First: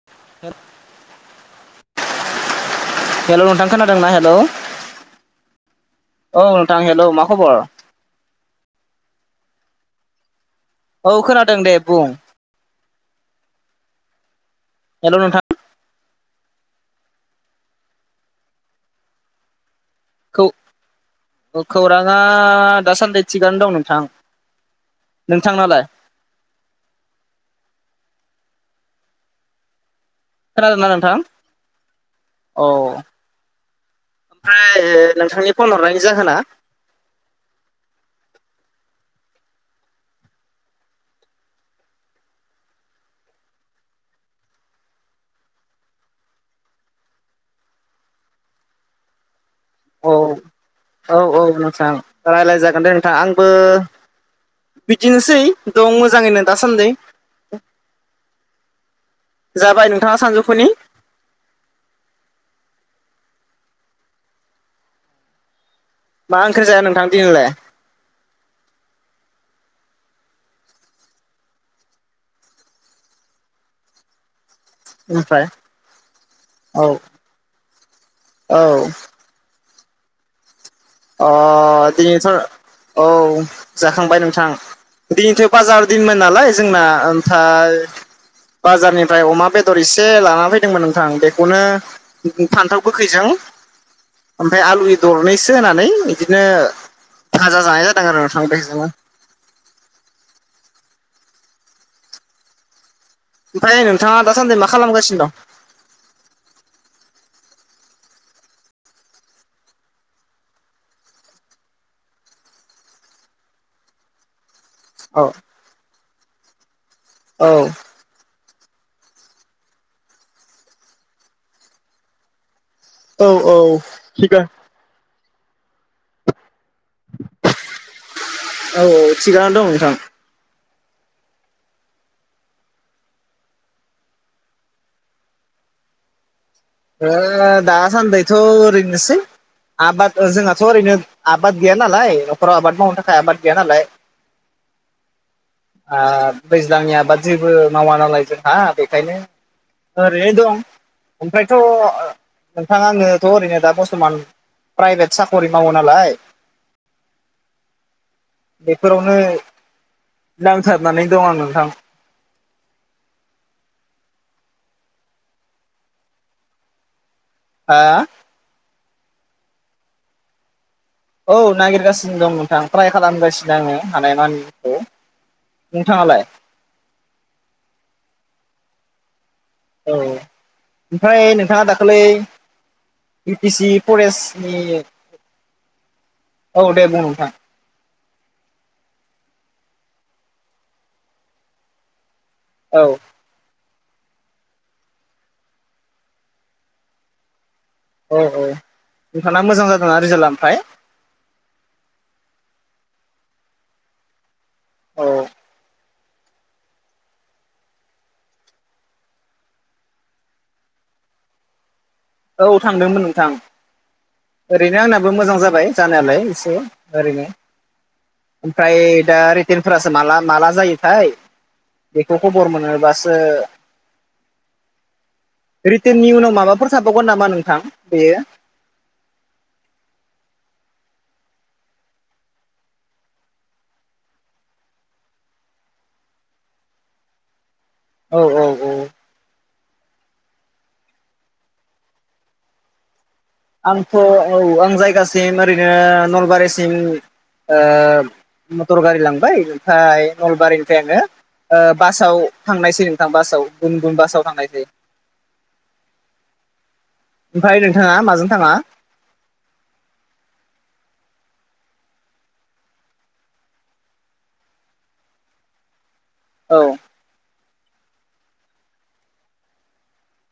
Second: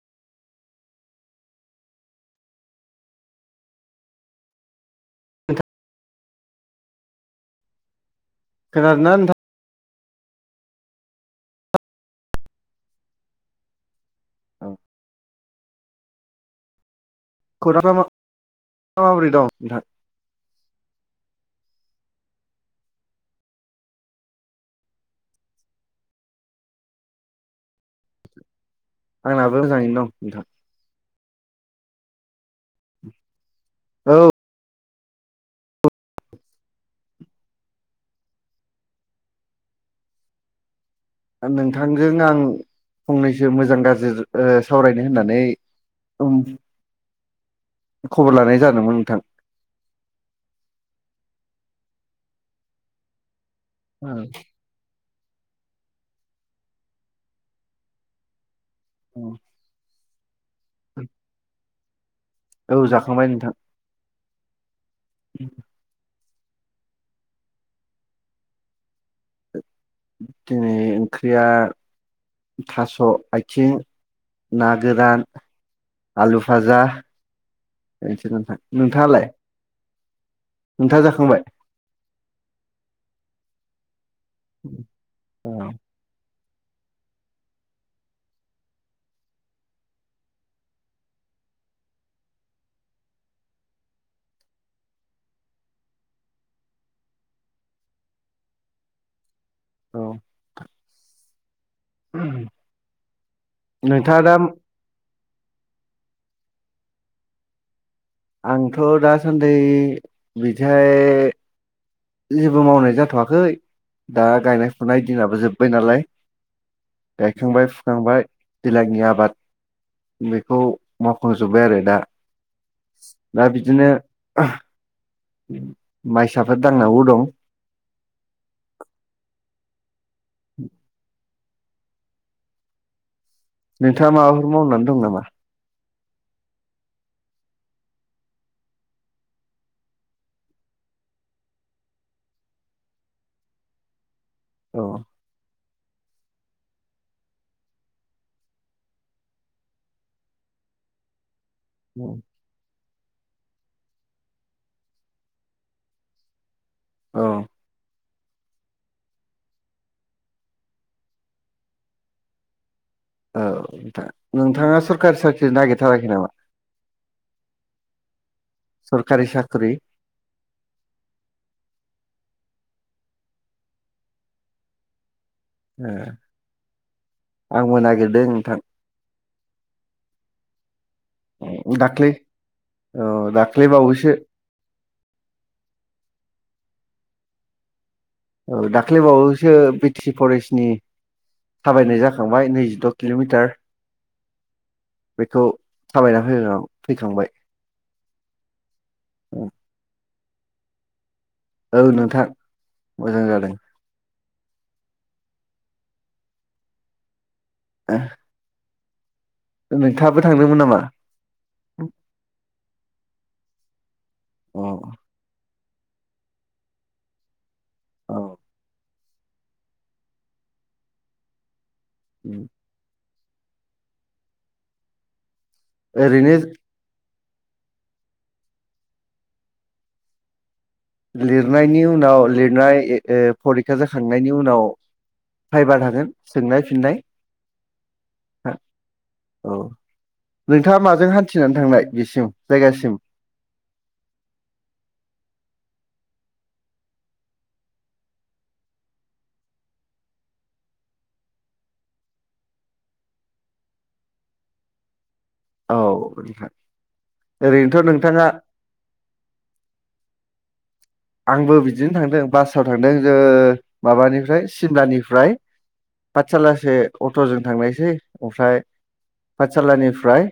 [inaudible] हेल' नोंथां खोनादोंना हेलौ। नोंथां औ नोंथां हेलौ मा खबर? खोनादोंना नोंथां? औ खोनादों दे बुं। नोंथां हेल' नोंथां। खौरांआ मा-माबोरै दं नोंथां? खौ-खौराङा दा सानदि थिगानो दं नोंथां। नोंथांनालाय? आंनाबो मोजाङैनो दं नोंथां। खोनादोंना नोंथां औ। औ ओमफ्राय नोंथांनि फन हरनायनि जाहोना? नोंथांजों आं फंनैसो मोजां गाज्रि ओ सावरायनो होननानै [unintelligible] खबर लानाय जादोंमोन नोंथां। औ-औ-औ नोंथां रायलायजागोन दे नोंथां आंबो ओ बिदिनोसै दं मोजाङैनो दासान्दै। [inaudible] जाबाय नोंथाङा सानजौफुनि? [inaudible] औ जाखांबाय नोंथां। [inaudible] मा ओंख्रि जाया नोंथां दिनैलाय? दिनै ओंख्रिया थास' आयथिं ना गोरान ओमफ्राय आलु फाजा औ बेनोसै नोंथां। औ नोंथाङालाय? नोंथाङा अ जाखांबाय दिनैथ' औ जाखांबाय नों थां दिनैथ' बाजार दिनमोन नालाय जोंना ओमफाय बाजारनिफ्राय अमा बेदर एसे लानानानै फैदोंमोन नोंथां बेखौनो [unintelligible] फान्थाव गोखैजों ओमफाय आलु दरनैस ओ होनानै बिदिनो भाजा जानाय जादों आरो थांबाय [unintelligible] औ उ [inaudible] ओमफ्राय नोंथाङा दासान्दि मा खालामगासिनो दं? आंथ' दासान्दि बिहाय जेबो मावनाय जाथ'वाखै दा गायनाय -फुनाय औ दिनाबो जोब्बाय नालाय औ दखं बाय थांबाय दैलाांनि आबाद बेखौ मावफुंजोब्बाय आरो दा औ दा औ बिदिनो थिगा माइसाफोर दांनांगौ दं। औ औ थिगानो दं नोंथां। [inaudible] नोंथाङा माबाफोर मावनानै दं नामा? ओ दासान्दिथ ओरैनोसै आबाद जोंहाथ' ओरैनो आबाद गैया नालाय न'खराव आबाद मावनो थाखाय आबाद गैया नालाय [inaudible] औ दैज्लांनि आबाद जेबो मावा नालाय जोंहा बेखायनो ओरैनो दं। बेमथ' [inaudible] नोंथाङा आंनोथ' ओरैनो दा बरथ'मान प्राइभेट साख'रि मावो नालाय औ बेफोरावनो नांथारनानै दं आं नोंथां औ नोंथां नोंथाङा सरकारि साख्रि नागिरथाराखै नामा? हा सरकारि साख्रि औ नागिरगासिनो दं नोंथां ट्राय खालामगासिनो आङो हानाय मानिखौ ए आंबो नागिरदों नोंथां औ ओमफ्राय नोंथाङा दाखालै दाख्लै औ इउटि दाख्लै सि बावैसो फरेस्ट ए औ दे बुं नोंथां औ दाख्लैबावोैसो बि टि सि फरेस्नि थाबायनाय जाखो थांबाय नै जि औ द' किल'मिटार बेखौ थाबायना होन फैखांबाय। औ औ नोंथाङा मोजां जादोंना रिजाल्टआ ओमफ्राय औ नोंथां मोजां जादों। औ ओ नोंथाङाबो थांदोंमोन नामा? औ थांदोंमोन नोंथां ओरैनो अ आंनाबो मोजां जाबाय। जानायालाय एसे ओरैनो औ ओमफ्राय दा रिटनफोरासो माला माला जायोथाय बेखौ खबर मोनोबासो ओ रिटेन ओरैनो उनाव माबाफोर जाबावगोन नामा नोंथां बेयो लिरनायनि उनाव लिरनाय फरिखा जाखांनायनि उनाव फाइबा थागोन सोंनाय -फिननाय औ औ औ औ नोंथाङा माजों हान्थिनानै थांनाय बेसिम जायगासिम आंथ' औ आं जायगासिम ओरैनो नलबारिसिम मटर गारि लांबाय ओमफ्राय नलबारिनिफ्राय आङो बासाव थांनायसै नोंथां बासाव गुन गुन बासाव थांनायसै। औ नोंथां ओमफ्राय ओरैनोथ' माजों नोंथाङा थाङा आंबो बिदिनो थांदों बासाव थांदों जों माबानिफ्राय सिमलानिफ्राय औ पाठसालासे अट'जों थांनायसै ओमफ्राय पाठसालानिफ्राय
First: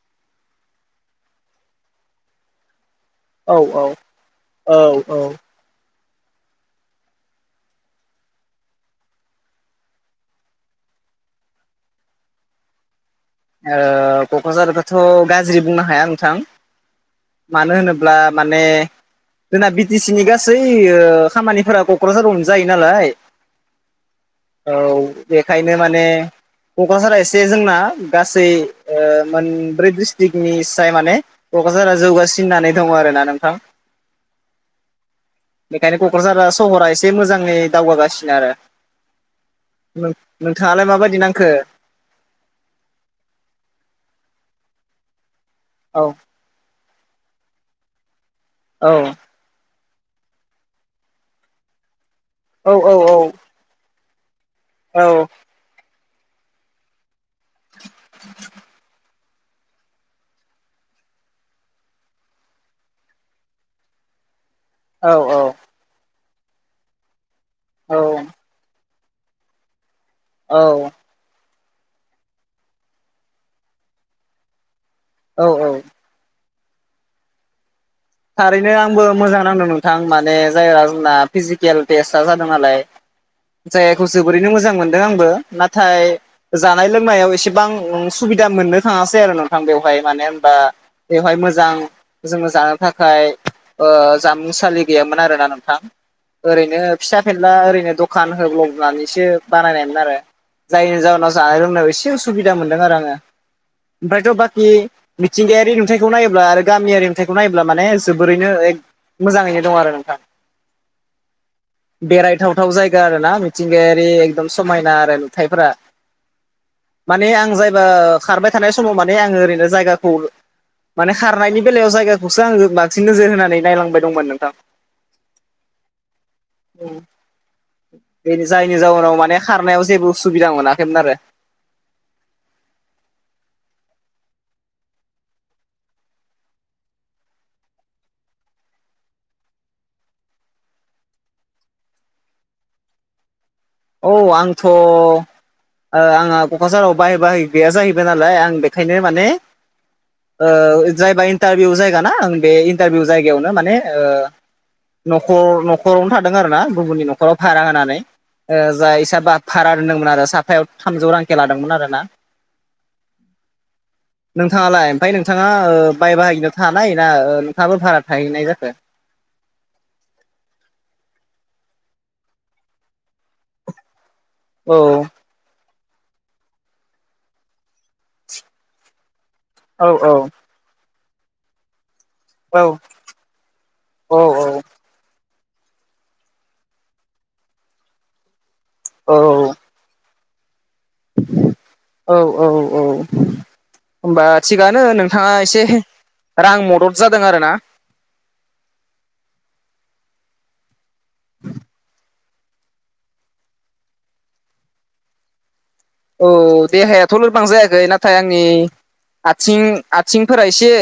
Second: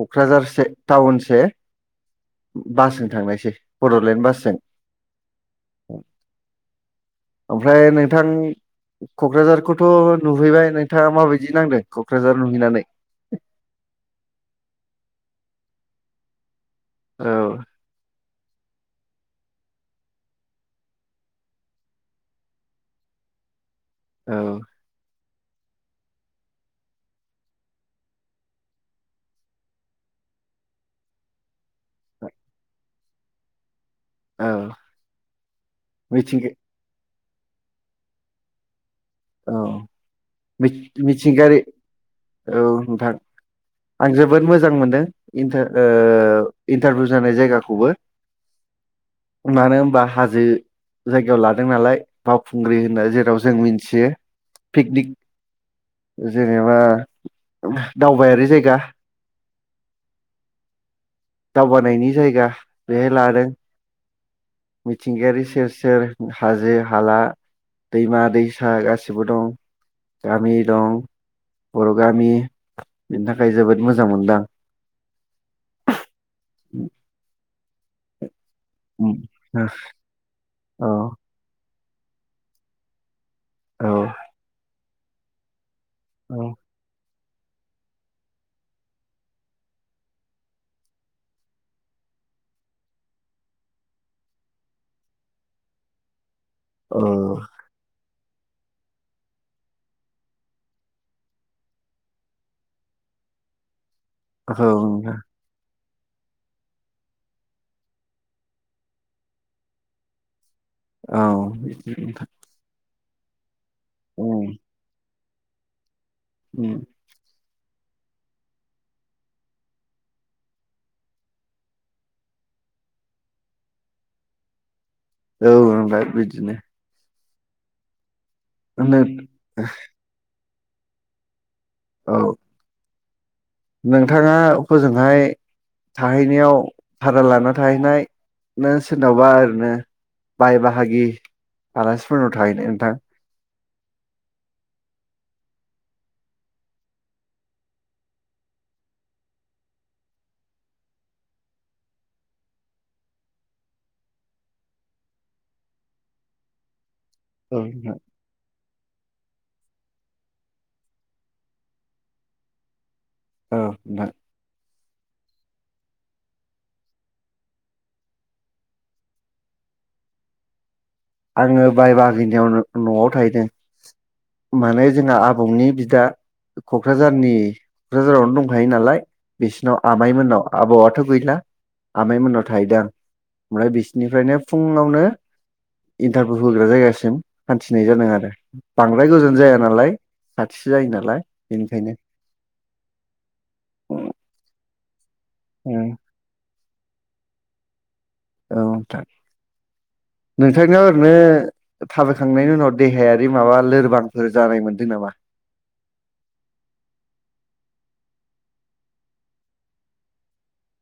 क'क्राझारसे टाउनसे बासजों थांनायसै औ बड'लेण्ड बासजों। औ औ [inaudible] ओमफ्राय नोंथां क'क्राझारखौथ' नुहैबाय नोंथाङा माबायदि नांदों क'क्राझार नुहैनानै? क'क्राझारखौथ' गाज्रि बुंनो हाया नोंथां। औ मानो होनोब्ला माने जोंना बि टि सि नि गासै खामानिफोरा क'क्राझारावनो जायो नालाय औ औ बेखायनो माने क'क्राझारा एसे जोंना गासै मोनब्रै डिस्ट्रिकनि साय माने क'क्राझारा जौगासिन होननानै दङ आरो ना नोंथां। औ बेखायनो क'क्राझारा मिथिंगा सहरा एसे एसे मोजाङै दावगागासिनो आरो औ नोंथाङालाय माबायदि नांखो? मिथिंगायारि औ नोंथां आं जोबोद मोजां मोनदों। औ इन्टारभिउ जानाय जायगाखौबो औ मानो होनबा हाजो जायगायाव लादों नालाय औ बावखुंग्रि औ होनना जेराव जों मिथियो। औ पिकनिक जेनेबा दावबायारि जायगा [inaudible] दावगानायनि जायगा बेहाय लादों। औ मिथिंगायारि सेर सेर हाजो हाला दैमा औ दैसा गासैबो गासिबो दं गामि दं। औ बर' गामि बेनि थाखाय जोबोद मोजां मोनदों आं। औ औ थारैनो आंबो मोजां नांदों नोंथां माने जायगा औ जोंना फिजिकेल टेस्टआ जादों नालाय औ जायखौ जोबोरैनो मोजां मोनदों आंबो नाथाय औ जानाय लोंनायाव एसेबां सुबिदा मोननो थाङासै आरो नोंथां बेवहाय मानो होनबा बेवहाय मोजां जोङो जा थाखाय जामुंसालि गैयामोन आरोना नोंथां। ओरैनो औ फिसा फेनला ओरैनो दखान होब्लबनानैसो बानायनायमोन आरो। जायनि जाहोनाव जानाय लोंनायाव एसे असुबिदा मोनदों आरो आङो। ओमफ्रायथ' औ बाखि मिथिंगायारि नुथायखौ नायोब्ला आरो गामियारि नुथायखौ नायोब्ला। माने जोबोरैनो एक मोजाङैनो दं आरो नोंथां। औ गोथौ जायगा आरोना मिथिंगायारि एकदम समायना आरो नुथाइफोरा ओम। माने आं जायबा खारबाय थानाय समाव माने आङो ओरैनो जायगाखौ माने खारनायनि बेलायाव जायगाखौसो आङो बांसिन नोजोर होनानै नायलांबाय दंमोन नोंथां। औ ओमफ्राय बिदिनो बे जायनि जाउनाव माने खारनायाव जेबो असुबिदा मोनाखैमोन आरो। औ नोंथाङा हजोंहाय थाहैनायाव भारा लाना थाहैनायनो सोरनावबा ओरैनो बाय बाहागि आलासिफोरनाव थाहैनाय नोंथां। औ आंथ' आंहा क'क्राझाराव बाहाय बाहाय गैया जाहैबाय नालाय आं बेखायनो माने जायबा इन्टारभिउ जायगा ना आं बे इन्टारभिउ जायगायावनो माने नखर न'खरावनो थादों आरोना गुबुननि न'खराव औ भारा नोंथां होनानै जाय इसाबा भारा दोनदोंमोन आरो साफायाव थामजौ रांखौ लादोंमोन आरो ना औ नोंथां। नोंथाङालाय ओमफ्राय नोंथाङा बाय बाहागिनाव थानाय ना नोंथाङाबो भारा थाहैनाय जाखो। आङो बाय बाहागिनियाव न'आव थाहैदों औ माने जोंहा आबौनि बिदा क'क्राझारनि क'क्राझारावनो दंखायो नालाय बिसिनाव औ आमाइमोननाव आबौआथ' गैला आमायमोननाव औ थाहैदों आं ओमफ्राय औ बिसोरनिफ्रायनो फुङावनो इन्टारभिउ होग्रा जायगासिम हान्थिनाय जादों आरो बांद्राय गोजान जाया औ नालाय खाथिसो जायो नालाय बेनिखायनो औ-औ-औ उम होनबा थिगानो नोंथाङा एसे औ आरो आं मदद जादों आरोना औ नोंथां। नोंथांनियाव ओरैनो थाबायखांनायनि उनाव देहायारि माबा लोरबांफोर जानाय मोन्दों नामा? औ देहायाथ' लोरबां जायाखै नाथाय आंनि आथिं आथिंफोरा एसे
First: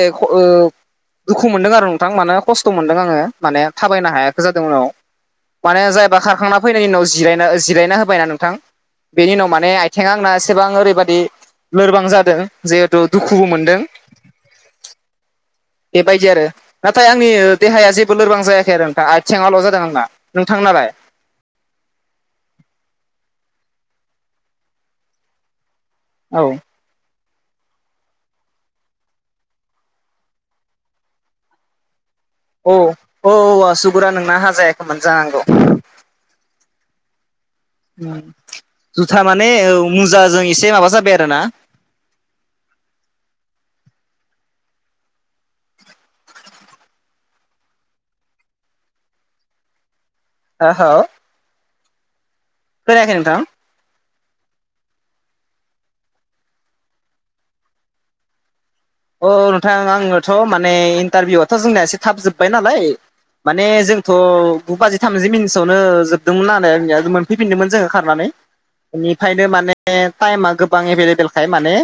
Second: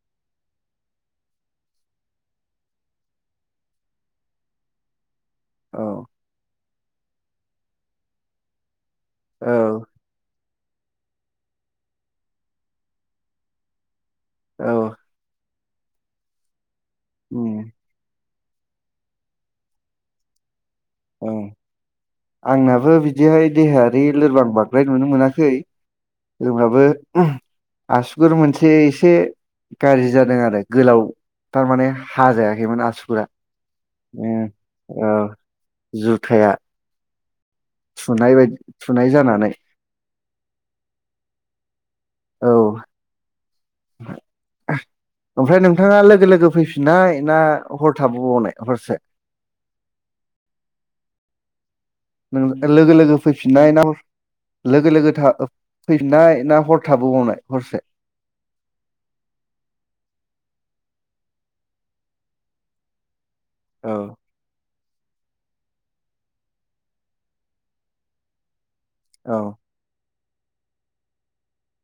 दुखु मोनदों आरो नोंथां मानो खस्थ' मोनदों आङो माने थाबायनो हायाखै जादों उनाव माने औ जायबा खारखांना फैनायनि उनाव जिरायना जिरायना होबायना नोंथां बेनि उनाव औ माने आथिङा आंना एसेबां ओरैबायदि लोरबां जादों जिहेथु दुखुबो मोनदों। औ बेबायदि आरो नाथाय आंनि उम देहाया जेबो लोरबां जायाखै आरो नोंथाङा आथिङाल' जादों आंना नोंथां नालाय अह आंनाबो बिदिहाय देहायारि लोरबां बांद्राय नुनो मोनाखै औ होनबाबो आसुगुर मोनसे एसे गाज्रि जादों आरो गोलाव थारमाने औ हाजायाखैमोन आसुगुरा औ आसुगुरा नोंना हाजायाखैमोन जानांगौ जुथाया थुनाय बायदि थुनाय जुथा माने जानानै मुजाजों एसे माबा जाबाय आरोना औ ओमफ्राय नोंथाङा लोगो लोगो फैफिननाय ना हर थाबोबावनाय हरसे आ ह [unintelligible] लोगो लोगो नोंथां फैफिननाय ना लोगो लोगो था फैनाय ना हर थाबोबावनाय हरसे। औ नोंथां आंनोथ' माने इन्टारभिउ आथ' जोंनिया एसे थाब जोब्बाय नालाय माने औ जोंथ' गु बाजि थामजि मिनिटसोआवनो जोबदोंमोननानैंनिया मोनफैफिनदोंमोन जोङो खारनानै औ बेनिफ्रायनो माने टाइमा गोबां एभेलेबेलखाय माने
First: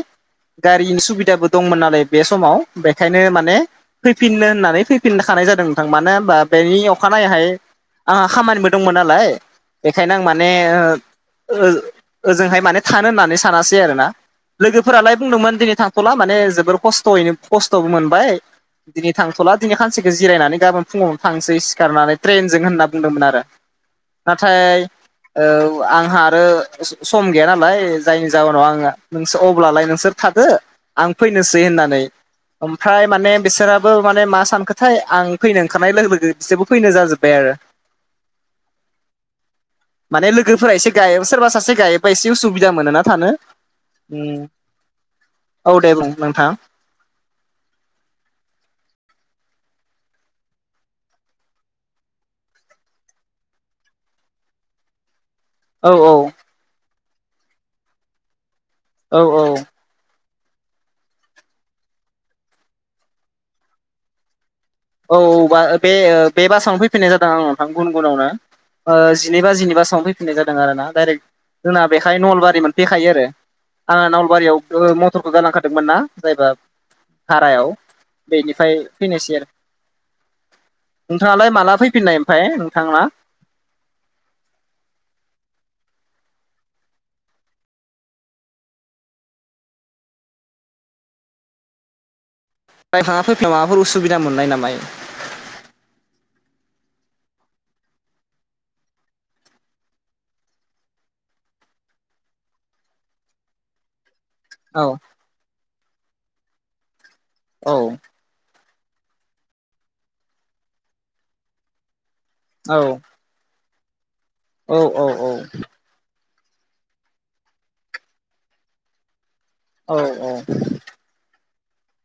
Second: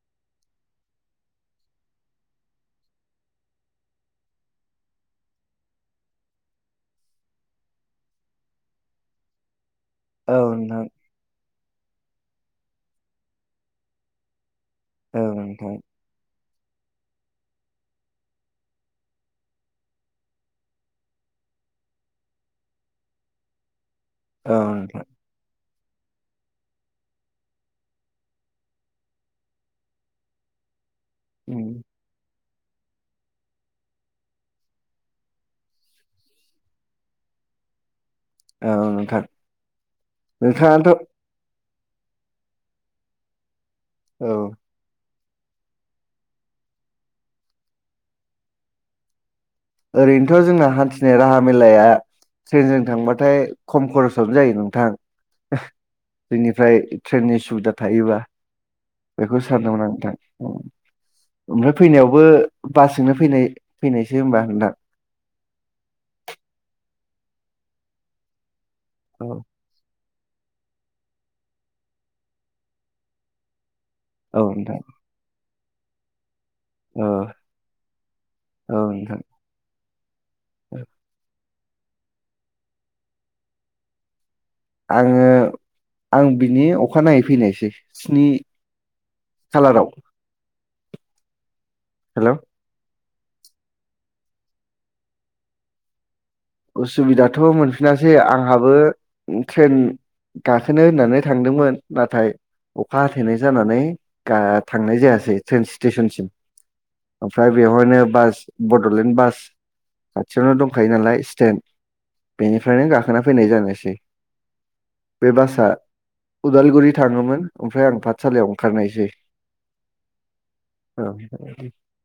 गारिनि सुबिदाबो दंमोन नालाय बे समाव बेखायनो माने फैफिननो होननानै फैफिनखानाय जादों नोंथां मानो होमबा बेनि अखानायाहाय आंहा खामानिबो दंमोन नालाय बेखायनो आं औ माने नोंथां ओ ओजोंहाय माने थानो होननानै सानासै आरोना लोगोफोरालाय औ बुंदोंमोन दिनै नोंथां थां थ'ला माने जोबोर खस्थ'यैनो खस्थ'बो मोनबाय दिनै थांथ'ला दिनै सानसेखौ जिरायनानै गाबोन फुङाव थांसै सिखारनानै ट्रेनजों होनना बुंदोंमोन आरो औ नाथाय नोंथां औ आंहा आरो सम गैया नालाय जायनि जाहोनाव आङो नोंस अब्लालाय नोंसोर थादो आं फैनोसै उम, होननानै ओमफ्राय माने बिसोराबो माने मा सानखोथाय आं फैनो ओंखारनाय लोगो लोगो बिसोरबो फैनो जाजोब्बाय आरो औ नोंथां माने लोगोफोरा नोंथाङाथ' एसे गाय सोरबा सासे गायोबा एसे उसुबिदा मोनोना थानो उम औ औ दे बुं नोंथां। ओरैनोथ जोंना हान्थिनाय राहा मेलाया। ट्रेनजों थांबाथाय खम खरसावनो जायो नोंथां। औ औ बेनिफ्राय ट्रेननि सुबिदा थायोबा औ बेखौ सानदोंमोन आं नोंथां। ओम ओमफ्राय फैनायावबो बासजोंनो फैनाय फैनायसो होनबा नोंथां। औ औ बे बे बासावनो फैफिननाय जादों आं नोंथां गुन गुनावनो। ओ औ जिनै बाजिनि बासावनो फैफिननाय जादों आरो ना डाइरेक्ट जोंना बेहाय नलबारि मोनफैखायो आरो। आंहा औ नोंथां नलबारियाव मथरखौ गारलांखादोंमोन ना जायबा। औ भारायाव बेनिफ्राय औ नोंथां फैनोसै आरो नोंथाङालाय माला फैफिननाय ओमफफ्राय नोंथांना। आङो आं बिनि अखा नयै फैनायसै स्नि खालाराव हेल फाङा फैलाव माबाफोर उसुबिदा मोननाय नामा याव उसुबिदाथ मोनफिनासै आंहाबो ट्रेन गाखोनो होननानै थांदोंमोन नाथाय अखा हाथेनाय जानानै। गा औ थांनाय जायासै ट्रेन स्टेसनसिम ओमफ्राय औ बेवहायनो बास। बडलेण्ड बास खाथियावनो दंखायो नालाय स्टेन्ड औ बेनिफ्रायनो गाखोना फैनाय जानोसै। औ औ बे बासआ उदालगुरि थाङोमोन ओमफ्राय आं पाठसालयाव ओंखारनायसै। औ औ औ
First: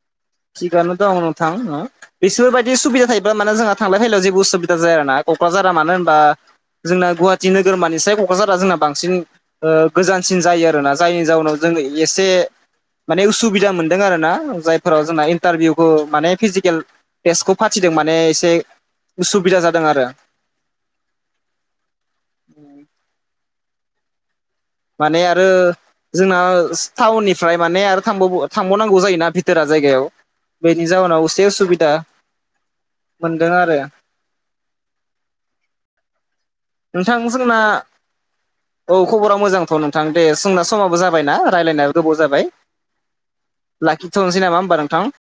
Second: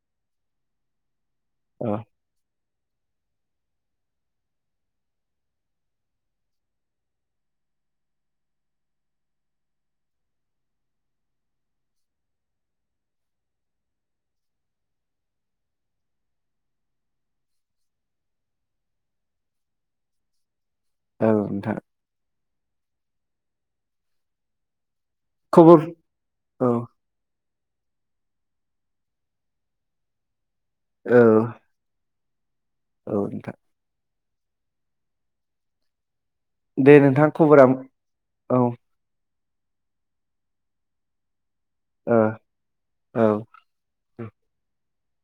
थिगानो दां नोंथां औ अ- बिसोरबायदि सुबिदा थायोब्ला माने जोंहा थांलाय फैलायाव जेबो उसुबिद जायाना कक्राझारा मानो होनबा। जोंना गुवाहाटि नोगोरमानानिसाय कक्राझारा जोंना बांसिन। ओ-गोजानसिन जायो आरोना जायनि जाउनाव जोंङ एसे माने उसुबिदा मोन्दों आरो ना जाय। फोराव जोंना इन्टारभिउखो माने फिजिकेल टेस्टखौ फाथिदों माने एसे उसुबिदा जादों आरो। औ नोंथां [inaudible] माने आरो खबर जोंना औ टाउननिफ्राय माने आरो थांबाव थांबावनांगौ जायोना भिथोरा जायगायाव। बेनि औ जाउनाव असे उसुबिदा औ मोनदों नोंथां आरो। दे नोंथां जोंना खबरा औ खबरा मोजांथ नोंथां दे सोंना समाबो जाबायनाा राय्लायनायो औ गोबाव जाबाय। औ लाखिथनोसै नामा होनबा नोंथां।